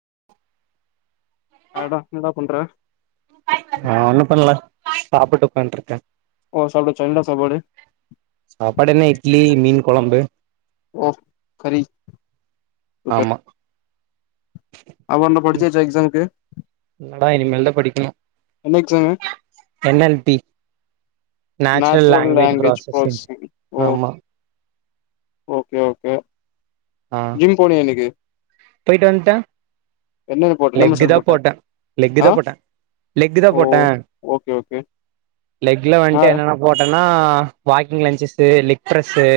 [inaudible] ஆட என்றா பண்ற நா ஒன்னு பண்ல சாப்ட்டுட்டு உக்காந்ருக்கே ஓ சாப்ட்டாச்சா என்ன சாப்பாடு சாப்பாடு என்ன இட்லி மீன் கொழம்பு ஓ கறி ஆமா அப்போ என்ன படிச்சாச்சா எக்ஸாம்க்கு என்னடா இனிமேல்தா படிக்கணு என்ன exam N L T natural language processing ஆமா ஓகே ஓகே ஆ ஜிம் போனியா இன்னைக்கு போயிட்டு வந்ட்ட என்ன போட்ட என்ன மசில் லெக்குதா போட்ட ஆ லெக்குதா போட்ட லெக்குதா ஓ போட்ட ஓகே ஓகே லெக்ல ஆ வந்ட்டு என்னன்ன போட்டேன்னா வாக்கிங் லஞ்சஸு லிப்ரஸ்ஸு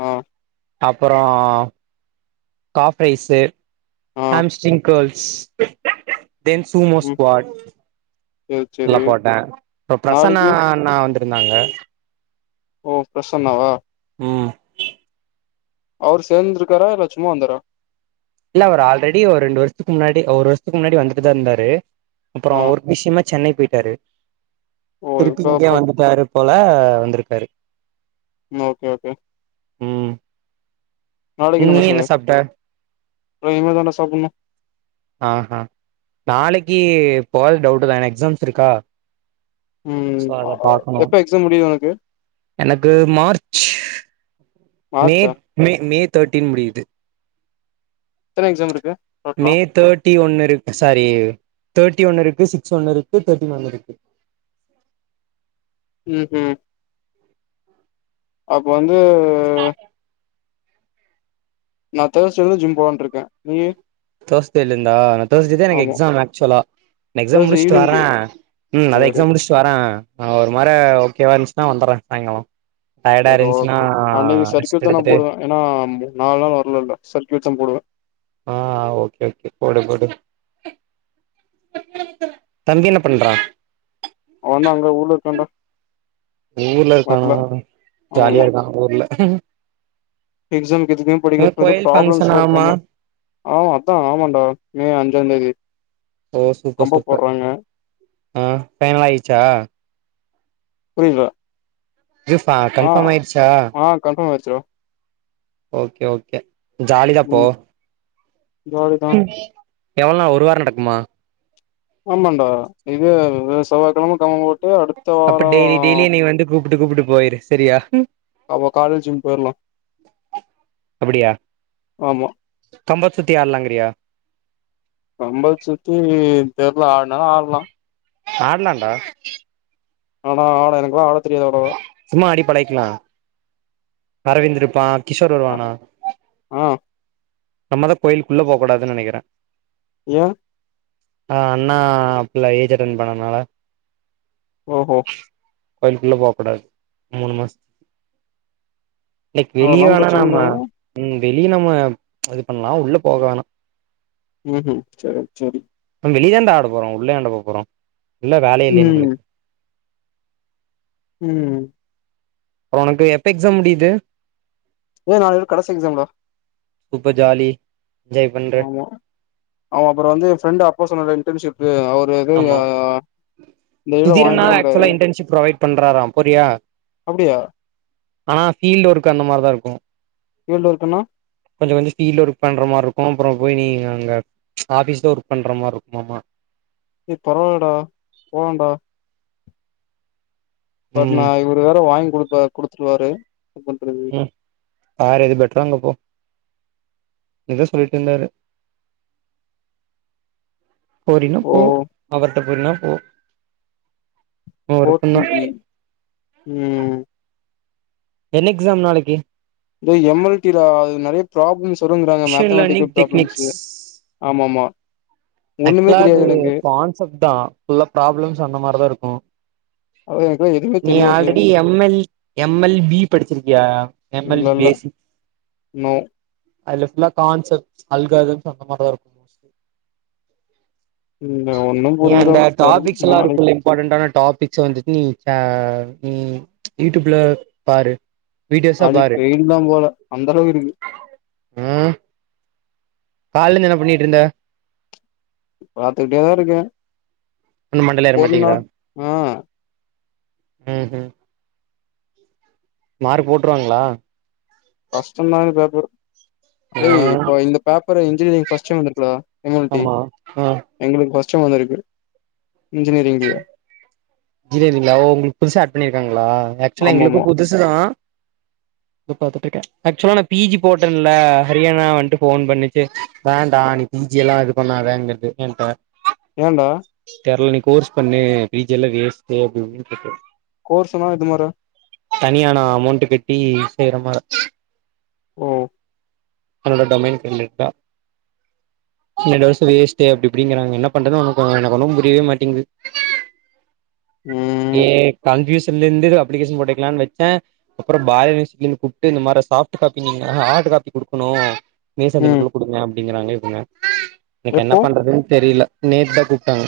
ஆ அப்பறோ காப் ரைஸு ஆ ஹாம்ஸ்டிங்க் கேர்ள்ஸ் தென் ம் சூமோஸ்க்வாட் சேரி சேரி இதல்லா போட்ட இப்ப பிரசன்னா நாளைக்கு அண்ணா வந்துருந்தாங்க ஓ பிரசன்னவா ம் அவரு சேர்ந்துருக்காரா இல்ல சும்மா வந்தாரா இல்ல அவர் ஆல்ரெடி ஒரு ரெண்டு வருஷத்துக்கு முன்னாடி ஒரு வருஷத்துக்கு முன்னாடி வந்துட்டுதா இருந்தாரு அப்புற ஆ ஒர்க் விஷயமா சென்னை போயிட்டாரு ஓ திருப்பி இப்ப இங்கேயே இப்ப வந்துட்டாரு போல வந்துருக்காரு மா ஓகே ஓகே நீ என்ன சாப்ட்ட நா இனிமே தாண்டா சாப்புட்ணு ஆஹ நாளைக்கி போறது டவுட்டுதா ஏனா எக்ஸாம்ஸ் இருக்கா சோ ம் அத பாக்கணு எப்ப எக்ஸாம் முடியு ஒனக்கு எனக்கு மார்ச்சு மே மார்ச்சா மே மே தேர்ட்டீன் முடியுது எத்தன எக்ஸாம் இருக்கு டோட்டலா மே தேர்ட்டி ஒன்னு இருக் சாரி தேர்ட்டி ஒன்னு இருக்கு சிக்ஸ் ஒன்னு இருக்கு தேர்ட்டின் ஒன்னு இருக்கு ம்ஹு அப்போ வந்து நா தேர்ஸ்டேருந்து ஜிம் போலானுருக்க நீயி தேஸ்டேலேந்தா நா தேஸ்டே தா எனக்கு ஆமா எக்ஸாமு ஆக்சுவலா எக்ஸா தேர்ஸ்டே முடிச்சுட்டு ஈவினிங்கு வர்றே ம் அதா சேரி எக்ஸா முடிச்சுட்டு வறே ஆ ஒரு மாறே ஓகேவா இருந்துச்சுன்னா வந்துறே சாங்காலோ செரி ஓகே அன்னைக்கி சர்க்யூட் தா நா எடுத்துட்டு போடுவே ஏன்னா [inaudible] நால் நாளா வர்லள்ள சர்க்யூட் [inaudible] போடுவ ஆ ஓகே ஓகே போடு போடு தம்பி என்ன பண்றா அவ வந்து அங்க ஊர்ல இருக்கண்ட ஊர்ல இருக்கான ஜாலியா இருக்கா ஊர்ல எக்ஸாக்கு எதுமே படிக்கில எதோ கோயில் ப்ராப்ளம்ஸ் ஃபங்க்ஷன் எல்லா ஆமா இருக்காமா ஆமா அத்தா ஆமாடா மே அஞ்சாந்தேதி ஓ சூப்ப கம்போ சூப்ப போட்றாங்க ஆ பைனல் ஆயிடுச்சா புரியில ஜூஃபா கன்ஃபாம் ஆயிடுச்ச ஆ கன்ஃபார்ம் ஆயிருச்சுடா ஓகே ஓகே ஜாலிதா போ ம் ஜாலிதா எவ்ளோனா ஒரு வார நடக்குமா ஆமாண்டா இது [unintelligible] செவ்வாக்கெழம களம்புமோ அப்ப டெய்லி டெய்லியு நீ வந்து கூப்புட்டு கூப்புட்டு போயிரு சரியா ஆமா காலேஜும் போயிர்லா ஆமா தொம்பத்துத்தி ஆட்லாங்கறியா கம்பல் சுத்தி தெர்ல ஆடுனாலு ஆட்லா ஆடலண்டா ஆனா ஆட எனக்குல்லா ஆட தெரியாது அவ்ளோவா சும்மா ஆடி பழகிக்லா அரவிந்திருப்பா கிஷோர் வருவானா ஆ நம்மதா கோயிலுக்குள்ள போ கூடாதுன்னு நெனைக்கிறே ஏ ஆ அண்ணா புள்ள ஏஜ் அட்டன் பண்ணனால ஓஹோ கோயிலுக்குள்ள போக்கூடாது மூணு மாசத்துக்கு இன்னைக்கி வெளிய அதெல்லா வேணா பிரச்சன இல்ல நம்ம ம் வெளிய நம்ம இது பண்ணலா உள்ள போக வேணா ம்ஹம் செர் செரி வெளியதாண்ட ஆட போறோ உள்ள ஏன்டா போறோ இல்ல வேல இல்லையே ம் நம்மளுக்கு ம் உனக்கு எப்ப எக்ஸா முடியுது ஒ நாளையோட கடசி எக்ஸாம்டா இப்ப ஜாலி என்ஜாய் பண்ற ஆமா அவ அப்றோ வந்து ஃப்ரண்டு அப்பா சொன்னாருல்ல இன்டன்ஷிப் [unintelligible] அவுரு ஏது சுதிர் அண்ணாவே ஆக்சுவலா இன்டர்ன்ஷிப் ப்ரொவைட் பண்றாரா போறியா அப்டியா ஆனா ஃபீல்டு ஒர்க் அந்த மாரி தா இருக்கு ஃபீல்டு ஒர்க்குன்னா கொஞ்சோ கொஞ்சோ ஃபீல்டு ஒர்க் பண்ணுற மார்ருக் கு அப்றோ போய் நீங்க அங்க ஆபிஸ்ல ஒர்க் பண்ற மாரி இருக்குமாமா ஏ பரவால்லடா போலாண்ட பட் நா ம் இவுரு வேற வாங்கி குடுத்த குடுத்துடுவாரு [inaudible] பண்றது ம் பாரு எது பெட்ரோ அங்க போ இதா சொல்லுட்டு இருந்தாரு போரினா ஓ போ அவர்ட போரினா போ உ போர் விருப்பந்தா டிவி ம் என்ன எக்ஸாம் நாளக்கி இதோ எம் எல் டிலா அது நெறைய ப்ராப்ளம்ஸ் தொருங்குறாங்க machine learning mathematical techniques problems ஆம ஆமா ஆக்சுலா அது கான்செப்ட்தா ஃபுல்லா ப்ராப்ளம்ஸ் அந்த மார்தா இருக்கு அதா எனக்கேய் நீ already M L M L P படிச்சிருக்கியா எம் எல் இல்லல்ல பேசிக் நோ அதுல ஃபுல்லா கான்செப்ட்ஸ் அல்காரிதம் அந்த மார்தா இருக்கு மோஸ்ட்லி இல்ல ஒன்னு நீ புரியல அந்த தெர்ல டாபிக்ஸ் எல்லா நாளைக் இருக்குள்ள இம்பார்ட்டன் ஆன டாபிக்ஸ்ஸ வந்துட் நீ ஆ நீ ம்ச் யூடியூப்ல பாரு வீடியோஸா அழி பாரு பெய்டுல்லா போல அந்தளவுக்கு இருக்கு ம் கால்ல இருந்து என்ன பண்ணிட்ருந்த பாத்துக்கிட்டேதா இருக்கே ஒண்ணு மண்டேல ஏற போதுன்டா மாட்டிங்குதா ஆ உஹம் மார்க் போட்ருவாங்களா கஸ்டமான பேப்பர் வை ம் இப்ப இந்த பேப்பர்ரு இன்ஜினியரிங் ஃபஸ்ட்டு வந்திருக்குடா எல் எம் டி ஆமா ஆ எங்களுக்கு ஃபர்ஸ்ட் சும் வந்திருக்கு இன்ஜினியரிங்ல இன்ஜினியரிங்ல உங்களுக்கு புதுசு ஆட் பண்ணியிருக்காங்களா ஆக்சுவல ஆமாமா எங்களுக்கு புதுசு தா இது பாத்துட்ருக்கே ஆக்சுவலா நா பி ஜி போட்டேன்ல ஹரியானா வன்ட்டு ஃபோன் பண்ணிச்சு வேண்டா இது பி ஜி எல்லா இது பண்ணாதங்கறது என்ட என்டா தெர்ல நீ கோர்ஸ் பண்ணு பி ஜி எல்லா வெஸ்ட்டு அப்டி இப்டின் திட்டு கோர்ஸ்ஸுனா இது மாரே தனியானா அமௌண்ட்டு கட்டி செய்ற மார ஓ அந்த டொமைன் கன்டைக்டா ரெண்டு வருஷோ வேஸ்ட்டு அப்டி இப்டிங்கறாங்க என்ன பண்றது ஒனக்கு எனக்கு ஒண்ணு புரியவே மாட்டிங்குது ஏ ம் கன்பியூஸ் திந்தந்தது அப்ளிகேஷன் போட்டுக்கல வச்சே அப்றோ பாய் யுனிவர்சிட்டி கூப்ட்டு இந்த மாரி ஃசாப்ட்டு காப்பி நீங்க ஆட் காப்பி குடுக்கணு ம் மேசன்டின்க்குள்ள குடுங்க அப்டிங்கறாங்க இவங்க எனக்கு என்ன எப்போ பண்றதுன் தெரியில நேத்தா கூப்ட்டாங்க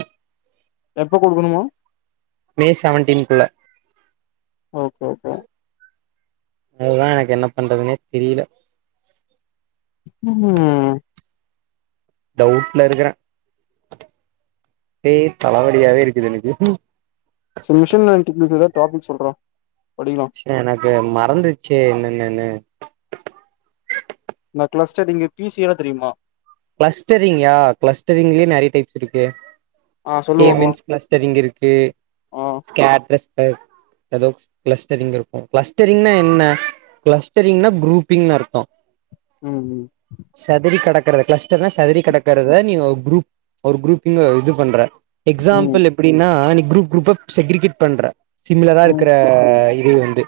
எப்ப குடுக்கணுமா மே செவன்டீன் குள்ள ஓகே ஓகே அதுதா எனக்கு என்ன பண்றதுன்னே தெரியில ம் டவுட்ல இருக்கற பே தலவலியாவே இருக்குது எனக்கு சம் மிஷன் [unintelligible] டாபிக் சொல்றா படிக்கலா ச எனக்கு மறந்துச்சே என்னன்னன்னு இந்த கிளஸ்டர்டு இங்க பீஸ் எவ்ளோ தெரியுமா கிளஸ்டரிங்யா கிளஸ்டரிங்லயே நெறைய டைப்ஸ் இருக்கு ஆ சொல்லு பாக்கலா கேமின்ஸ் கிளஸ்டரிங் இருக்கு ஆ ஸ்க்கேட்ரஸ் டைப் எதோக்ஸ் கிளஸ்டரிங் இருக்கு கிளஸ்டரிங்னா என்ன கிளஸ்டரிங்னா குரூப்பிங்னு அர்த்தோ ம் ம் க்கற கிளஸ்டர்னா செதரி கெடக்கறத நீங்க குரூப் ஒரு குரூப் இந்து இது பண்ற ம் ம் எக்ஸாம்பிள் எப்புடின்னா நீ குரூப் குரூப் செக்ரிகேட் பண்ற சிமிலரா ம் இருக்கற இத் இது வந்து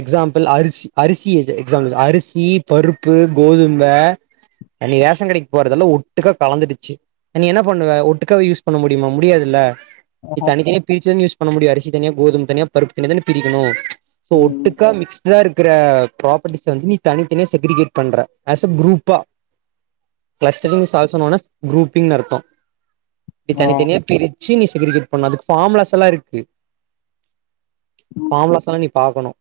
எக்ஸாம்பிள் அரிசி அரிசி எக்சாம்பிள் அரிசி பருப்பு கோதும அன்னிக்கு ரேஸ ன் கடைக்கு போறதல்லா ஒட்டுக்கா கலந்துடுச்சு நீ என்ன பண்ணுவ ஒட்டுக்க யூஸ் பண்ண முடியுமா முடியாதுல்ல நீ ஆஹா தனியே பிரிச்சேனு யூஸ் பண்ண முடியாது அரிசி தனியா கோதும தனியா பருப்பு தனியா தான பிரிக்கணோ சோ ம் ம் ஒட்டுக்கா மிக்ஸ்டா இருக் இக்குற ப்ராப்பர்ட்டி வந்து நீ தனித்தனியா செக்ரிகேட் பண்ற ஆஸ் அ குரூப்பா clustering is also known as குரூப்பிங்னு அர்த்தோ இது ஆ தனித்தனியா பிரித் சீனி செக்ரிகேட் பண்ண அதுக்கு ஃபார்முலாஸ் எல்லா இருக்கு ம் ஃபார்முலாஸ்லா நீ பாக்கணோ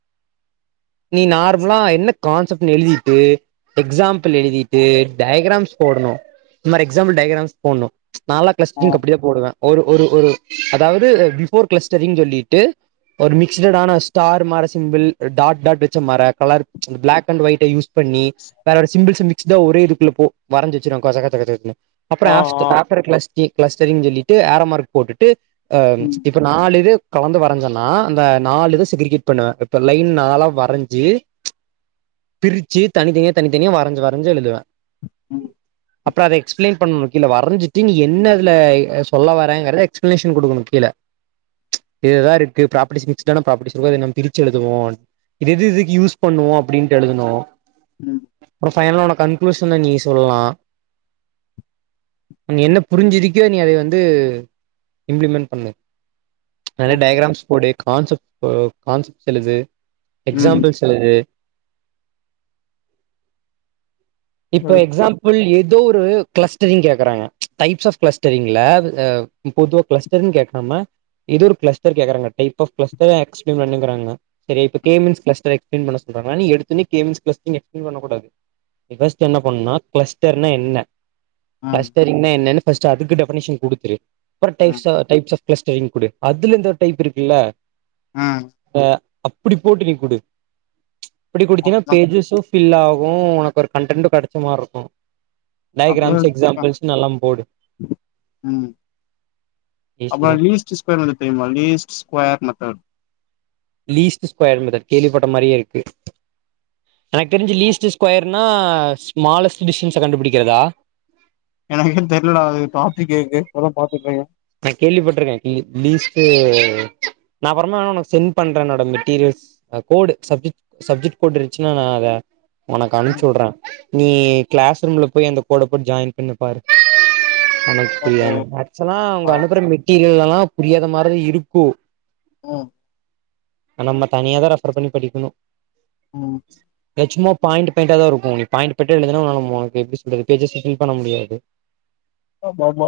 நீ நார்மலா என்ன கான்செப்ட் எழுதிட்டு எக்ஸாம்பிள் எழுதிட்டு டயாகிராம்ஸ் போடணோ இந்த மாரி எக்ஸாம்பிள் டயகிராம்ஸ் போடணோ நாலா ஆ கிளஸ்ஜிங் அப்டிதா போடுவே ஒரு ஒரு ஒரு அதாவது பிஃபோர் கிளஸ்டரிங் சொல்லிட்டு ஒரு மிக்ஸடான ஸ்டார் மாற சிம்பிள் டாட் டாட் வெச்ச மற colour black and white use பண்ணி வேற ஒரு சிம்பிள்ஸ் மிக்ஸ்டா ஒரே இதுக்குல்ல போ வரஞ்சு வெச்சுறாங்க கொச்ச கொச்ச கொச்சனு அப்புறோ ஆ ஆப்ஸ்ட்டு ஆ ஆஃப்டர் த க்ளாடரினு சொல்லிட்டு ஏறோ மார்க் போட்டுட்டு அ ம் இப்ப நாலு இது கலந்து வரஞ்சேனா அந்த நாலு இது சிகிரிகேட் பண்ணுவே இப்ப லைன் நாளா வரஞ்சி பிரிச்சு தனித்தனியா தனித்தனியா வரஞ்சு வரஞ்சு எழுதுவே உம் அப்புறோ அத எக்ஸ்பிளைன் பண்ணணோ கீழ வரஞ்சிட்டு நீ என்ன இதுல அ சொல்ல வரேங்கறத எக்ஸ்பிளனேஷன் குடுக்கணோ கீழ இதுதா இருக்கு ப்ராபர்ட்டி மிகஸடான ப்ராபர்ட்டி இருக்குபோது நம்ம பிரிச்சுஎழுதவோ இது எது இதுக்கு யூஸ் பண்ணுவோ அப்டீன்டு எழுதுவோ உம் பையன்ல உன கன்களூஷன்ல நீ சொல்லலா என்ன புரிஞ்சு இருக்குயோ நீ அத வந்து இம்ப்ளிமெண்ட் பண்ணு நறைய ஓகே டயகிராம்ஸ் போடு கான்செப்ட் கான்செப்ட் எழுது ம் எக்ஸாம்பிள் செலது இப்ப எழுதுப்பா எக்ஸாம்பிள் ஏது தோ ஒரு கிளஸ்டரிங் கேக்குறாங்க டைப்ஸ் ஆப் கிளஸ்டரிங்ல அ பொதுவா கிளஸ்டரிங் கேக்காம இது ஒரு க்ளஸ்டர் கேக்றாங்க டைப் ஆஃப் கிளஸ்டர் எக்ஸ்ப்ளிமெண்ட் ஸீங்குறாங்க சரியா இப்ப கே ம் மீல்ஸ் க்லஸ்டர் எக்ஸ்ப்ளைன் பண்ண சொ பாக்கலானு எடுத்தவொன்னே கேம்ஸ் க்ளஸ்ட்டுனு எக்ஸ்ப்ளைன் பண்ணக்கூாது விவெஸ்டோன என்ன பண்ணுனோ க்ளஸ்டர்னா என்ன ம் க்ளஸ்டரிங்னா என்னன்னு ஃபஸ்ட் அதுக்கு டெஃபினிஷன் குடுத்துரு அப்பறோ ம் டைஃப்ஸா டைப்ஸ் ஆஃப் க்ளஸ்டரிங் குடு அதுல இந்து ஒரு டைப் இருக்குல்ல ஆ அப்புடி போட்டு நீ குடு அப்டி குடுத்தீன்னா அப்டிதா பேஜஸும் ஃபில் ஆகோ உனக்கு ஒரு கன்டென்டோ கெடச்ச மாரி இருக்கோ அப்புறோ ம் ஈஸி அப்புறோ தான் லீஸ்டு ஸ்கொயர் மெத்தர்டு தெரியுமா least square method least square method கேள்விப்பட்ட மாரியே இருக்கு எனக்கு தெரிஞ்சு லீஸ்ட் ஸ்கொயர்னா ஸ்மாலஸ்ட் டிஸ்டன்ஸ கண்டுபிடிக்கிறதா எனக்கோ தெர்லடா அது காபி கேக்கு அதா பாத்துட்றக்க நா கேள்விப்பட்டிருக்கே லீஸ்டு நா அப்பறமா உனக்கு சென்ட் பண்றே என்னோட material code subject subject code இருச்சுன்னா நா அத உனக்கு ம் அனுப்சுவுடுற நீ கிளாஸ் ரூம்ல போய் அந்த கோடு போட்டு ஜாயின் பண்ணி பாரு உனக்கு ஓகே புரியாதோ ஆக்சுவலா அவுங்க ஆ அனுப்புற மெட்டீரியல்லலா புரியாத மாரி தா இருக்கோ ம் ஆ நம்ம தனியாதா ரெஃபர் பண்ணி படிக்கணோ ம் சும்மா பாயிண்ட் பாயிண்டாதா இருக்கு நீ பாயிண்ட் பாயின்ட்டா எழுதுனா உனக்கு எப்டி சொல்றது பேஜஸ்ச ஃபில் பண்ண முடியாது ஆமா ஆமா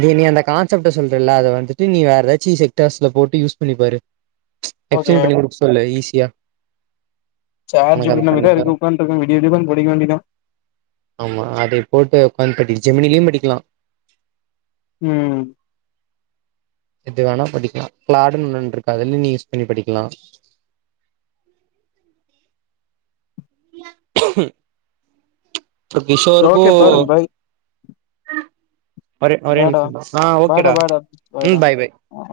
நீ நீ அந்த கான்செப்ட சொல்றல அத வந்துட்டு நீ வேற எதாச்சு செக்டர்ஸ்ல போட்டு யூஸ் பண்ணிப்பாரு ஓகே எக்ஸ்சேஞ்ச் பண்ணி குடுக்க சொல்லு ஈஸியா சார்ஜ் உனக்கு அது எப்டி பண்ணி நம்மகிட்ட இருக்கு தரே உட்க்கான்ட்டு இருக்க விடிய விடிய உக்கான் படிக்க வேண்டியதா ஆமா அதை போட்டு உக்காந்து படி ஜெமினிலயும் படிக்கலா ம் எது வேணா படிக்கலா க்ளாடுன்னு இன்னொனு இருக்கு அதுலயு நீ யூஸ் பண்ணி படிக்கலா ம் இப்ப சரி கிஷோருக்கு ஓகே பாரு பாய் ஒரே ஒரே பாய்டா நிமிஷ அ பாய்டா ஓகேடா பாய்டா ம் பாய்டா பாய் பாய் ஆ ஆ